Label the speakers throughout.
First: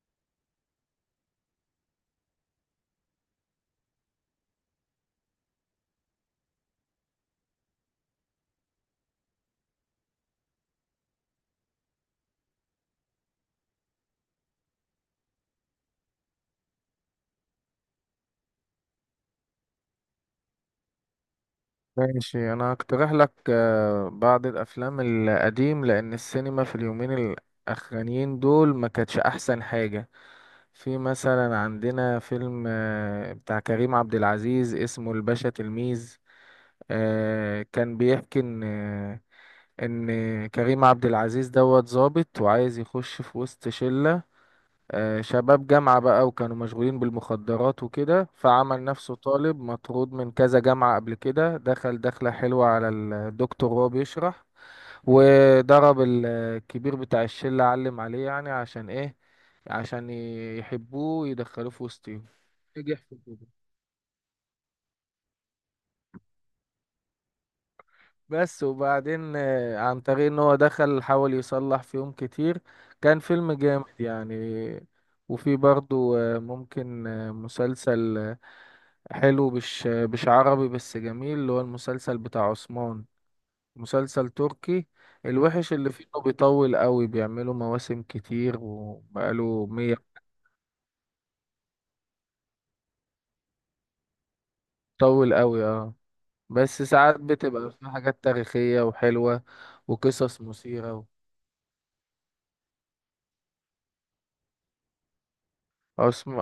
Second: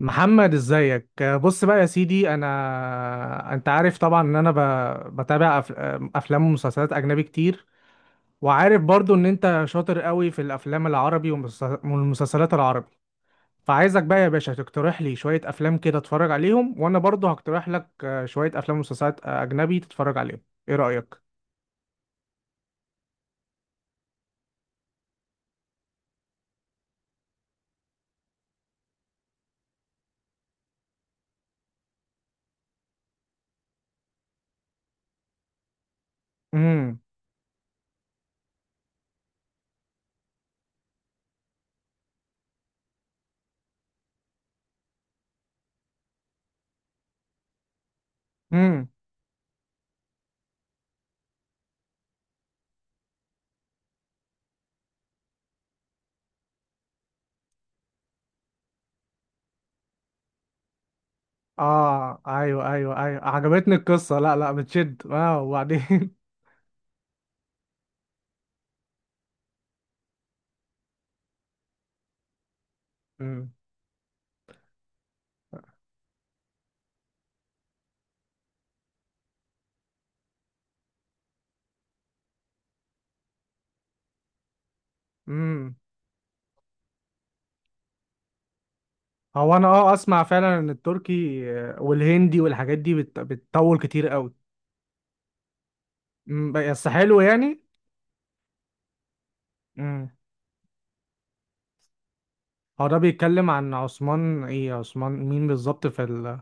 Speaker 1: محمد، ازيك؟ بص بقى يا سيدي، انت عارف طبعا ان انا بتابع افلام ومسلسلات اجنبي كتير. وعارف برضو ان انت شاطر قوي في الافلام العربي والمسلسلات العربي. فعايزك بقى يا باشا تقترح لي شوية افلام كده اتفرج عليهم، وانا برضو هقترح لك شوية افلام ومسلسلات اجنبي تتفرج عليهم. ايه رأيك؟
Speaker 2: ماشي، انا هقترح لك بعض الافلام القديم، لان السينما في اليومين الاخرانيين دول ما كانتش احسن حاجة. في مثلا عندنا فيلم بتاع كريم عبد العزيز اسمه الباشا تلميذ.
Speaker 1: امم.
Speaker 2: كان بيحكي ان كريم عبد العزيز دوت ظابط وعايز يخش في وسط شلة شباب جامعة بقى، وكانوا مشغولين بالمخدرات وكده، فعمل
Speaker 1: امم.
Speaker 2: نفسه طالب مطرود من كذا جامعة قبل كده. دخل دخلة حلوة على الدكتور وهو بيشرح، وضرب الكبير بتاع الشلة، علم عليه يعني. عشان ايه؟ عشان يحبوه ويدخلوه في
Speaker 1: اه،
Speaker 2: وسطهم.
Speaker 1: ايوه، ايوه،
Speaker 2: نجح في
Speaker 1: ايوه،
Speaker 2: كده
Speaker 1: عجبتني القصة. لا، لا بتشد. اه، وبعدين؟
Speaker 2: بس، وبعدين عن طريق ان هو دخل حاول يصلح فيهم كتير. كان فيلم جامد يعني. وفي برضو ممكن مسلسل حلو، مش عربي بس جميل، اللي هو المسلسل بتاع عثمان. مسلسل تركي، الوحش
Speaker 1: امم.
Speaker 2: اللي فيه انه بيطول قوي، بيعملوا مواسم كتير
Speaker 1: هو
Speaker 2: وبقاله
Speaker 1: انا
Speaker 2: مية.
Speaker 1: اسمع فعلا ان التركي والهندي والحاجات دي بتطول كتير قوي.
Speaker 2: بيطول قوي، اه. بس
Speaker 1: بس
Speaker 2: ساعات
Speaker 1: حلو يعني.
Speaker 2: بتبقى في حاجات تاريخية وحلوة،
Speaker 1: امم.
Speaker 2: وقصص مثيرة.
Speaker 1: هو ده بيتكلم عن عثمان؟ ايه، عثمان مين بالظبط في
Speaker 2: عثم-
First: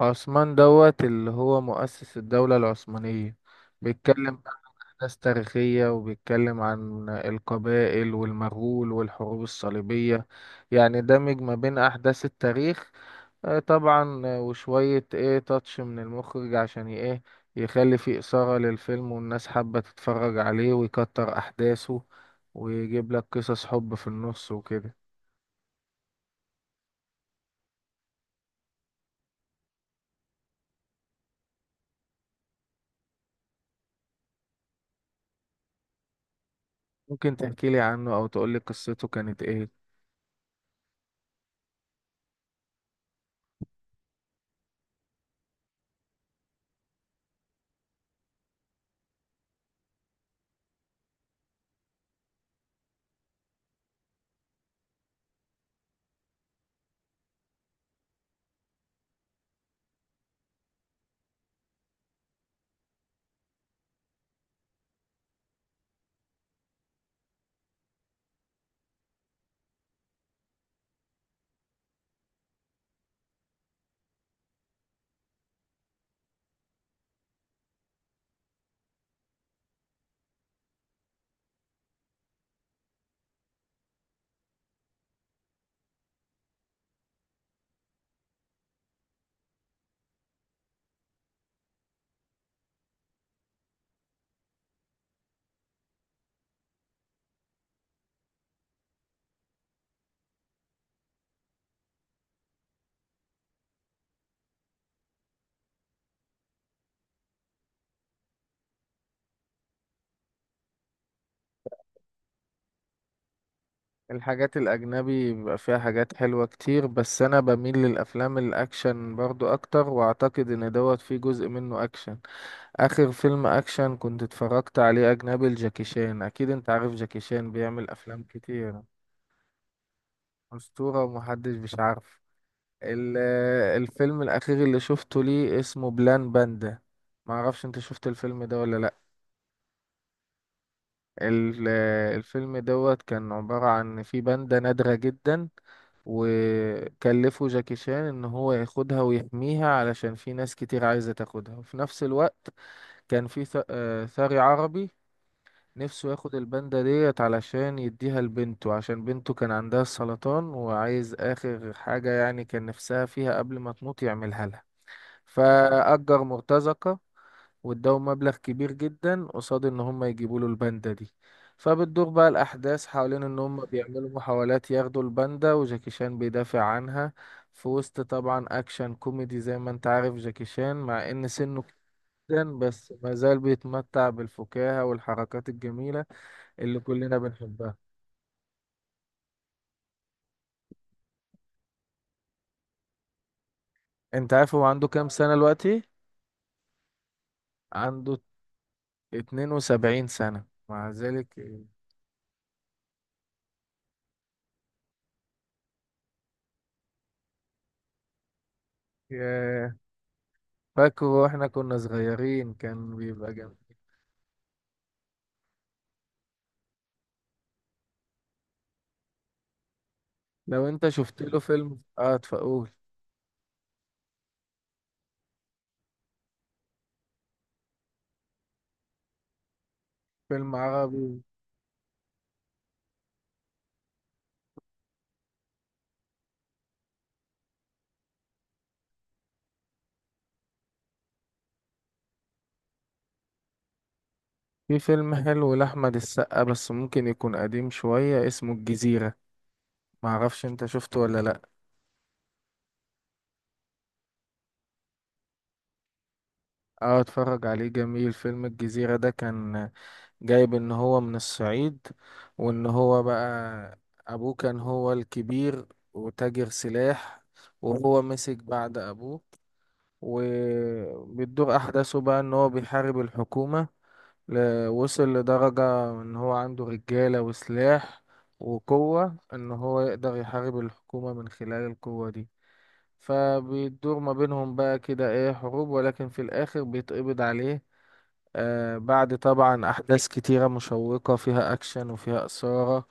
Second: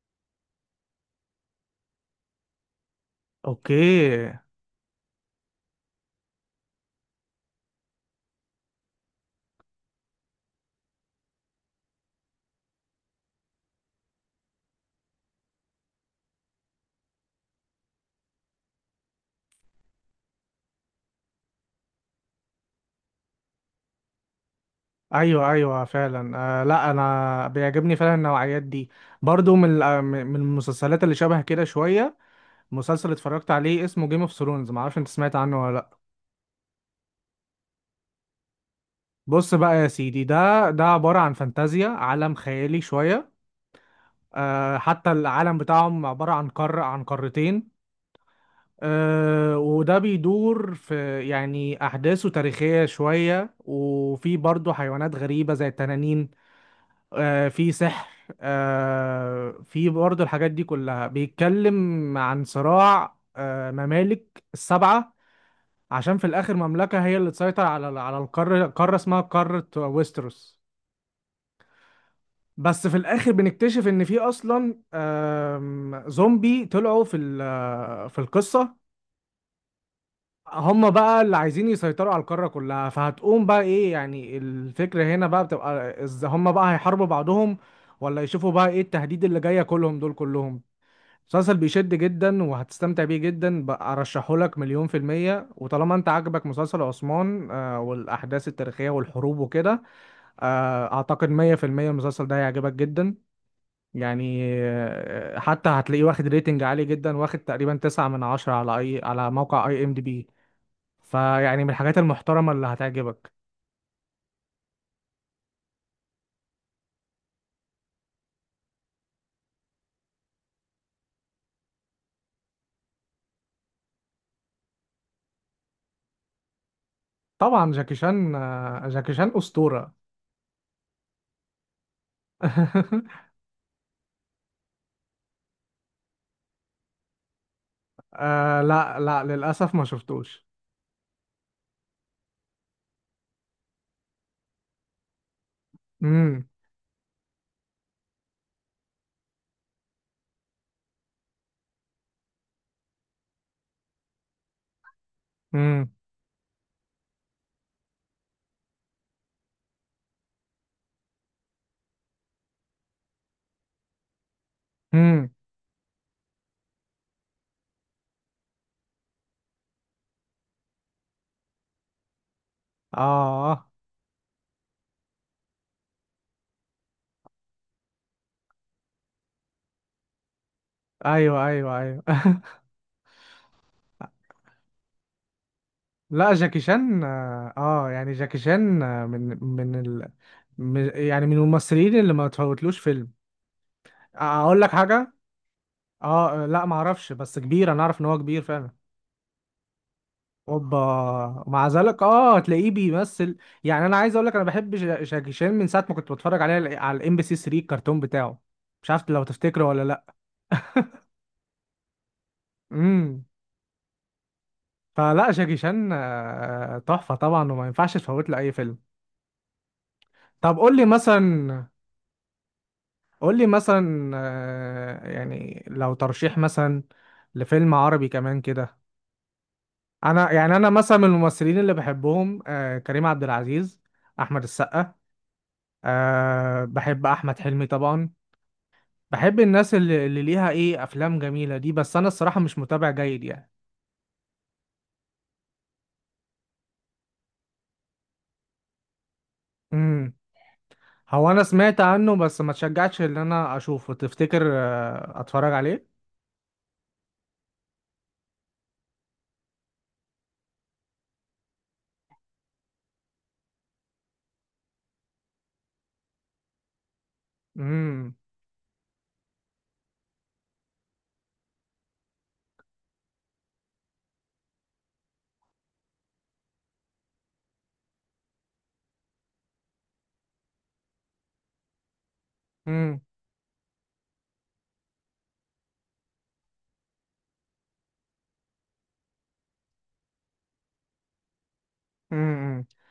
Speaker 2: عثمان دوت اللي هو مؤسس الدولة العثمانية.
Speaker 1: اوكي.
Speaker 2: بيتكلم عن أحداث تاريخية، وبيتكلم عن القبائل والمغول والحروب الصليبية. يعني دمج ما بين أحداث التاريخ طبعا، وشوية ايه تاتش من المخرج عشان ايه يخلي فيه إثارة للفيلم، والناس حابة تتفرج عليه، ويكتر أحداثه، ويجيب لك قصص حب في النص وكده.
Speaker 1: ايوه، ايوه، فعلا. لا، انا بيعجبني فعلا النوعيات دي. برضو من المسلسلات اللي شبه كده شويه. مسلسل اتفرجت عليه اسمه جيم اوف ثرونز، معرفش انت سمعت عنه ولا لا؟
Speaker 2: ممكن تحكيلي عنه أو تقولي قصته كانت
Speaker 1: بص
Speaker 2: ايه؟
Speaker 1: بقى يا سيدي، ده عباره عن فانتازيا، عالم خيالي شويه. حتى العالم بتاعهم عبارة عن قارة، عن قارتين. وده بيدور في، يعني أحداثه تاريخية شوية، وفي برضه حيوانات غريبة زي التنانين. في سحر. في برضه الحاجات دي كلها. بيتكلم عن صراع ممالك السبعة، عشان في الآخر مملكة هي اللي تسيطر على القارة، قارة اسمها قارة ويستروس. بس في الاخر بنكتشف ان في اصلا زومبي طلعوا في القصه. هم بقى اللي عايزين يسيطروا على القاره كلها. فهتقوم بقى ايه؟ يعني الفكره هنا بقى بتبقى هم بقى هيحاربوا بعضهم، ولا يشوفوا بقى ايه التهديد اللي جايه كلهم، دول كلهم. مسلسل بيشد جدا، وهتستمتع بيه جدا. بقى ارشحه لك مليون في المية. وطالما انت عاجبك مسلسل عثمان والاحداث التاريخية والحروب وكده، اعتقد 100% المسلسل ده هيعجبك جدا. يعني حتى هتلاقيه واخد ريتنج عالي جدا، واخد تقريبا 9/10 على على موقع IMDb. فيعني من الحاجات المحترمة اللي هتعجبك.
Speaker 2: الحاجات الأجنبي بيبقى فيها حاجات حلوة كتير، بس أنا بميل للأفلام الأكشن برضو أكتر، وأعتقد إن دوت فيه جزء منه أكشن. آخر فيلم أكشن كنت اتفرجت عليه أجنبي لجاكي شان. أكيد أنت عارف جاكي شان
Speaker 1: طبعا
Speaker 2: بيعمل
Speaker 1: جاكي
Speaker 2: أفلام
Speaker 1: شان
Speaker 2: كتير.
Speaker 1: جاكي شان أسطورة.
Speaker 2: أسطورة، ومحدش مش عارف. الفيلم الأخير اللي شفته ليه اسمه بلان باندا. معرفش أنت شفت الفيلم ده ولا لأ.
Speaker 1: لا، لا، للأسف ما شفتوش.
Speaker 2: ال- الفيلم دوت كان عبارة عن في باندا نادرة جدا.
Speaker 1: امم.
Speaker 2: وكلفوا جاكي شان ان هو ياخدها ويحميها، علشان في ناس كتير عايزة تاخدها. وفي نفس الوقت كان في ثري عربي
Speaker 1: امم.
Speaker 2: نفسه ياخد الباندا ديت علشان يديها لبنته، عشان بنته كان عندها السرطان وعايز اخر حاجة يعني كان نفسها فيها قبل ما تموت يعملها لها.
Speaker 1: امم.
Speaker 2: فأجر مرتزقة واداهم مبلغ كبير جدا قصاد ان هم يجيبوا له الباندا دي. فبتدور بقى الاحداث حوالين ان هم
Speaker 1: اه،
Speaker 2: بيعملوا محاولات ياخدوا الباندا، وجاكي شان بيدافع عنها في وسط طبعا اكشن كوميدي، زي ما انت عارف جاكي شان، مع ان
Speaker 1: ايوه،
Speaker 2: سنه كبير
Speaker 1: ايوه، ايوه.
Speaker 2: جدا بس ما زال بيتمتع بالفكاهة والحركات الجميلة
Speaker 1: لا، جاكي
Speaker 2: اللي
Speaker 1: شان
Speaker 2: كلنا بنحبها.
Speaker 1: يعني جاكي شان من يعني من الممثلين اللي ما تفوتلوش فيلم.
Speaker 2: انت عارف
Speaker 1: اقول
Speaker 2: هو
Speaker 1: لك
Speaker 2: عنده كام
Speaker 1: حاجة،
Speaker 2: سنة دلوقتي؟
Speaker 1: اه لا، معرفش، بس كبير. انا اعرف ان هو
Speaker 2: عنده
Speaker 1: كبير فعلا.
Speaker 2: 72 سنة
Speaker 1: اوبا.
Speaker 2: مع ذلك.
Speaker 1: ومع ذلك هتلاقيه بيمثل. يعني انا عايز اقول لك، انا بحب شاكي شان من ساعه ما كنت بتفرج عليه على MBC 3، الكرتون بتاعه. مش عارف لو تفتكره
Speaker 2: ياه،
Speaker 1: ولا لا؟
Speaker 2: فاكره واحنا كنا صغيرين كان
Speaker 1: امم.
Speaker 2: بيبقى جميل.
Speaker 1: فلا، شاكي شان تحفه طبعا، وما ينفعش تفوت له اي فيلم. طب
Speaker 2: لو
Speaker 1: قول لي
Speaker 2: انت شفت له
Speaker 1: مثلا،
Speaker 2: فيلم اه تقول.
Speaker 1: قول لي مثلا يعني لو ترشيح مثلا لفيلم عربي كمان كده. يعني
Speaker 2: فيلم
Speaker 1: انا مثلا من
Speaker 2: عربي.
Speaker 1: الممثلين اللي بحبهم كريم عبد العزيز، احمد السقا. بحب احمد حلمي طبعا. بحب الناس اللي ليها ايه افلام جميله دي. بس انا الصراحه مش متابع جيد يعني.
Speaker 2: في فيلم حلو لأحمد السقا بس ممكن يكون قديم شوية، اسمه الجزيرة.
Speaker 1: امم.
Speaker 2: معرفش انت شفته ولا
Speaker 1: هو انا
Speaker 2: لأ.
Speaker 1: سمعت عنه بس ما تشجعتش ان انا اشوفه. تفتكر اتفرج عليه؟
Speaker 2: اه، اتفرج عليه، جميل. فيلم الجزيرة ده كان جايب ان هو من الصعيد، وان هو بقى ابوه كان هو الكبير وتاجر سلاح، وهو
Speaker 1: امم.
Speaker 2: مسك بعد ابوه. وبتدور احداثه بقى ان هو بيحارب الحكومة. وصل لدرجة إن هو عنده رجالة وسلاح وقوة، إن هو يقدر يحارب الحكومة من خلال القوة دي.
Speaker 1: امم.
Speaker 2: فبيدور ما بينهم بقى كده إيه، حروب، ولكن في الآخر بيتقبض عليه، بعد طبعا أحداث كتيرة مشوقة فيها أكشن وفيها
Speaker 1: امم.
Speaker 2: إثارة،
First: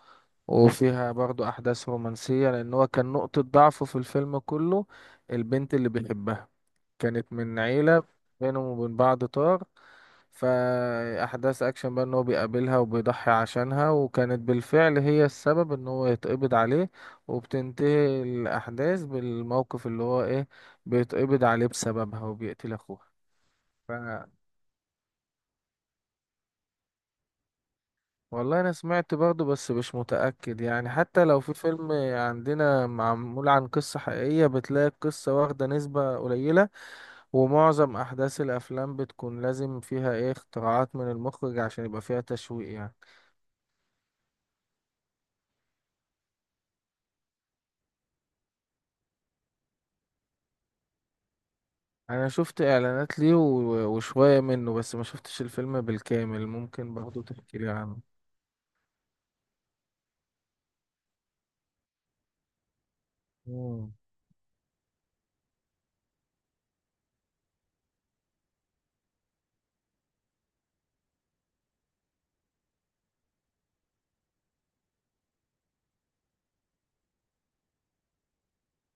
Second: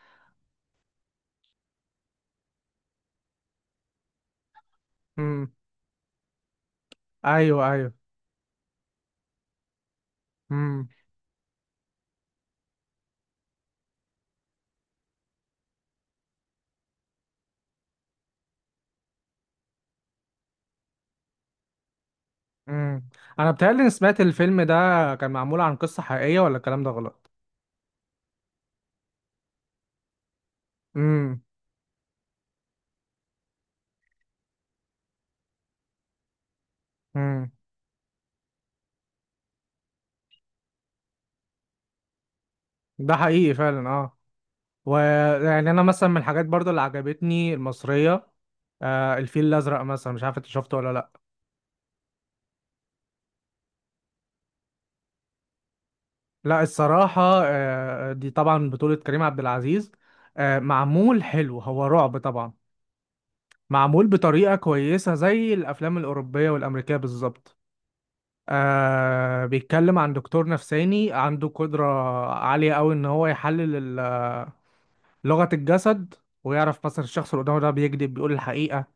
Speaker 2: وفيها برضو أحداث رومانسية، لأن هو كان نقطة ضعفه في الفيلم كله
Speaker 1: امم.
Speaker 2: البنت اللي بيحبها. كانت من
Speaker 1: ايوه، ايوه.
Speaker 2: عيلة بينهم وبين بعض طار،
Speaker 1: امم.
Speaker 2: فأحداث أكشن بقى إن هو بيقابلها وبيضحي عشانها، وكانت بالفعل هي السبب إن هو يتقبض عليه. وبتنتهي الأحداث بالموقف اللي هو إيه، بيتقبض عليه بسببها وبيقتل
Speaker 1: امم.
Speaker 2: أخوها.
Speaker 1: انا بتهيألي اني
Speaker 2: ف...
Speaker 1: سمعت الفيلم ده كان معمول عن قصه حقيقيه، ولا الكلام ده غلط؟
Speaker 2: والله أنا سمعت برضه بس مش متأكد يعني. حتى لو
Speaker 1: امم.
Speaker 2: في فيلم عندنا معمول عن قصة حقيقية، بتلاقي القصة واخدة نسبة قليلة،
Speaker 1: امم.
Speaker 2: ومعظم احداث الافلام بتكون لازم فيها ايه اختراعات من المخرج عشان يبقى فيها تشويق يعني.
Speaker 1: ده حقيقي فعلا، اه. ويعني انا مثلا من الحاجات برضو اللي عجبتني المصريه، الفيل الازرق مثلا. مش عارف انت شفته ولا لا؟
Speaker 2: انا شفت اعلانات ليه وشوية منه، بس ما شفتش الفيلم بالكامل.
Speaker 1: لا،
Speaker 2: ممكن
Speaker 1: الصراحه
Speaker 2: برضه تحكي لي عنه.
Speaker 1: دي طبعا بطوله كريم عبد العزيز. معمول حلو، هو رعب طبعا.
Speaker 2: مم.
Speaker 1: معمول بطريقه كويسه زي الافلام الاوروبيه والامريكيه بالظبط. بيتكلم عن دكتور نفساني عنده قدره عاليه قوي ان هو يحلل لغه الجسد، ويعرف مثلا الشخص اللي قدامه ده بيكذب بيقول الحقيقه.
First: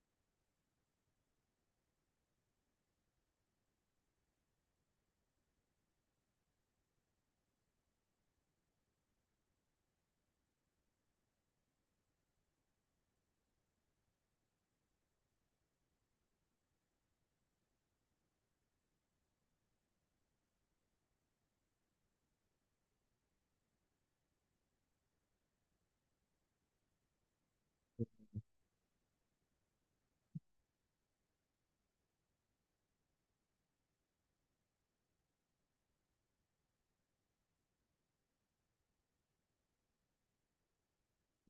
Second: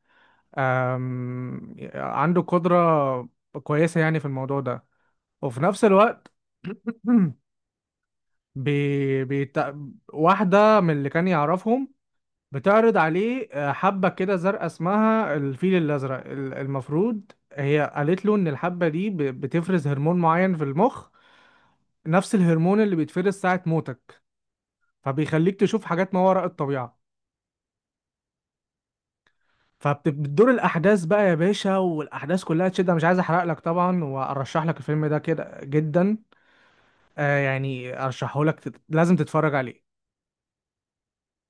Speaker 1: عنده قدرة كويسة يعني في الموضوع ده. وفي نفس الوقت بي بيت... واحدة من اللي كان يعرفهم بتعرض عليه حبة كده زرقاء اسمها الفيل الأزرق. المفروض هي قالت له إن الحبة دي بتفرز هرمون معين في المخ، نفس الهرمون اللي بيتفرز ساعة موتك، فبيخليك تشوف حاجات ما وراء الطبيعة. فبتدور الأحداث بقى يا باشا، والأحداث كلها تشد. أنا مش عايز أحرق لك طبعا، وأرشح لك الفيلم ده كده جدا. يعني ارشحه لك، لازم تتفرج عليه.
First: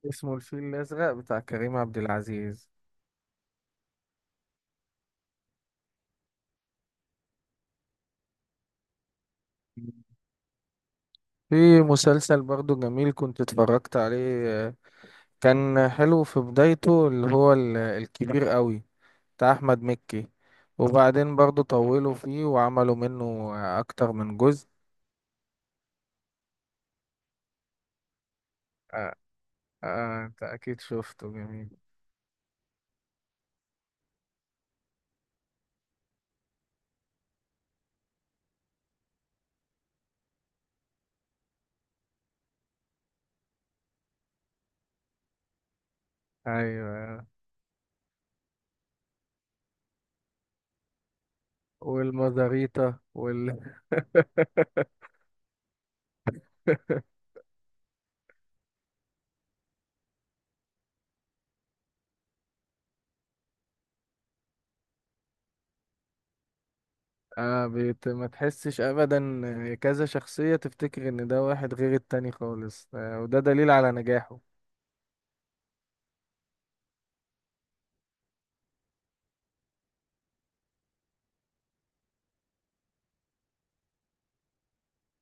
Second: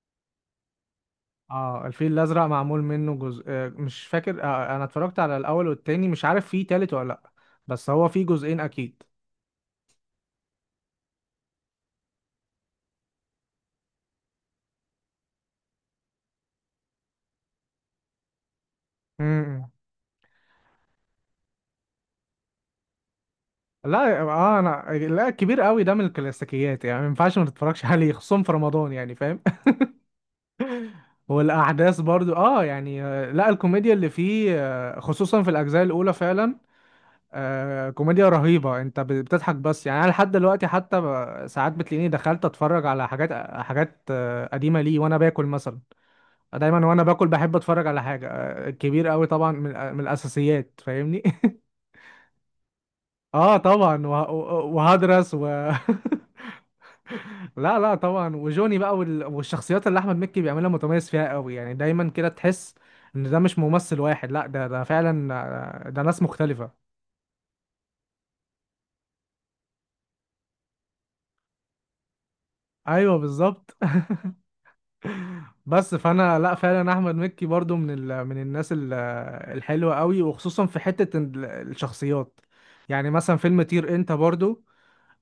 Speaker 2: اسمه الفيل الازرق بتاع كريم
Speaker 1: اه،
Speaker 2: عبد
Speaker 1: الفيل الازرق
Speaker 2: العزيز.
Speaker 1: معمول منه جزء. مش فاكر. انا اتفرجت على الاول والتاني، مش عارف فيه تالت ولا لا. بس هو فيه جزئين اكيد.
Speaker 2: في مسلسل برضه جميل كنت اتفرجت عليه، كان حلو في بدايته، اللي هو الكبير قوي بتاع
Speaker 1: امم.
Speaker 2: احمد مكي. وبعدين برضه طولوا فيه وعملوا منه اكتر
Speaker 1: لا،
Speaker 2: من جزء.
Speaker 1: انا لا، كبير قوي ده من الكلاسيكيات، يعني ما ينفعش ما تتفرجش عليه خصوصا في رمضان، يعني فاهم؟
Speaker 2: آه، انت اكيد شفته، جميل.
Speaker 1: والاحداث برضو، يعني لا، الكوميديا اللي فيه خصوصا في الاجزاء الاولى فعلا. كوميديا رهيبة. انت بتضحك، بس يعني انا لحد دلوقتي حتى ساعات بتلاقيني دخلت اتفرج على حاجات قديمة لي وانا باكل مثلا. دايما وانا
Speaker 2: ايوه،
Speaker 1: باكل بحب اتفرج على حاجة كبير قوي طبعا، من الاساسيات، فاهمني؟
Speaker 2: والمزاريطة
Speaker 1: اه
Speaker 2: وال
Speaker 1: طبعا، وهدرس، و لا، لا، طبعا، وجوني بقى والشخصيات اللي احمد مكي بيعملها متميز فيها قوي، يعني دايما كده تحس ان ده مش ممثل واحد، لا ده فعلا ده ناس مختلفة.
Speaker 2: ما تحسش ابدا كذا شخصية، تفتكر ان ده واحد غير التاني خالص،
Speaker 1: ايوه،
Speaker 2: وده دليل
Speaker 1: بالظبط.
Speaker 2: على نجاحه.
Speaker 1: بس فانا، لا فعلا، احمد مكي برضو من الناس الحلوه قوي، وخصوصا في حته الشخصيات. يعني مثلا فيلم طير انت برضو،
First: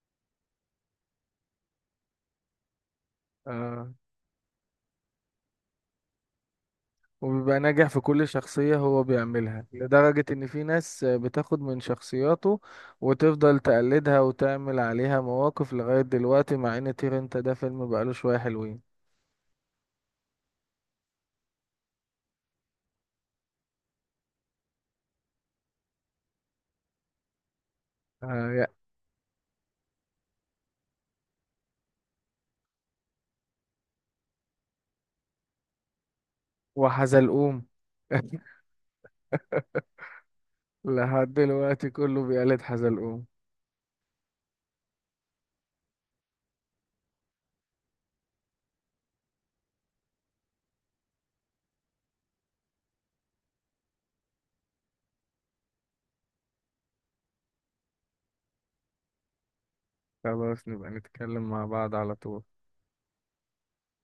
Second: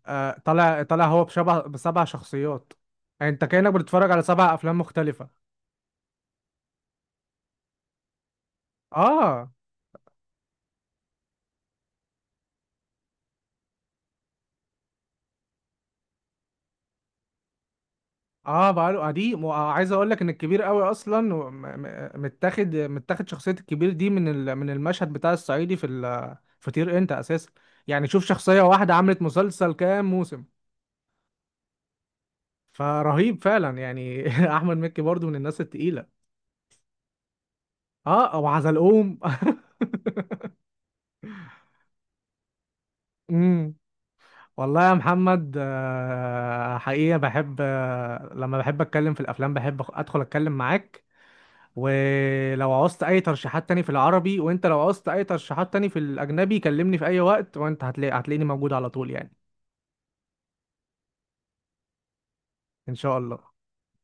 Speaker 1: طالع طالع. هو بشبه بسبع شخصيات، يعني انت كانك
Speaker 2: آه
Speaker 1: بتتفرج على 7 افلام مختلفه.
Speaker 2: وبيبقى ناجح في كل شخصية هو
Speaker 1: اه،
Speaker 2: بيعملها، لدرجة ان في ناس بتاخد من شخصياته وتفضل تقلدها وتعمل عليها مواقف لغاية دلوقتي، مع ان طير انت ده فيلم بقاله شوية
Speaker 1: اه،
Speaker 2: حلوين.
Speaker 1: بقاله قديم. وعايز اقول لك ان الكبير قوي اصلا متاخد شخصيه الكبير دي من المشهد بتاع الصعيدي في طير انت اساسا. يعني شوف،
Speaker 2: آه
Speaker 1: شخصيه
Speaker 2: يا-
Speaker 1: واحده عملت مسلسل كام موسم. فرهيب فعلا يعني. احمد مكي برضو من الناس التقيله.
Speaker 2: وحزلقوم.
Speaker 1: اه، او حزلقوم.
Speaker 2: لحد دلوقتي كله بيقلد حزلقوم.
Speaker 1: امم. والله يا محمد حقيقه بحب لما بحب اتكلم في الافلام بحب ادخل اتكلم معاك. ولو عوزت اي ترشيحات تاني في العربي، وانت لو عوزت اي ترشيحات تاني في الاجنبي، كلمني في اي وقت، وانت هتلاقيني موجود على طول يعني.
Speaker 2: خلاص، نبقى نتكلم مع بعض على طول.
Speaker 1: ان شاء الله.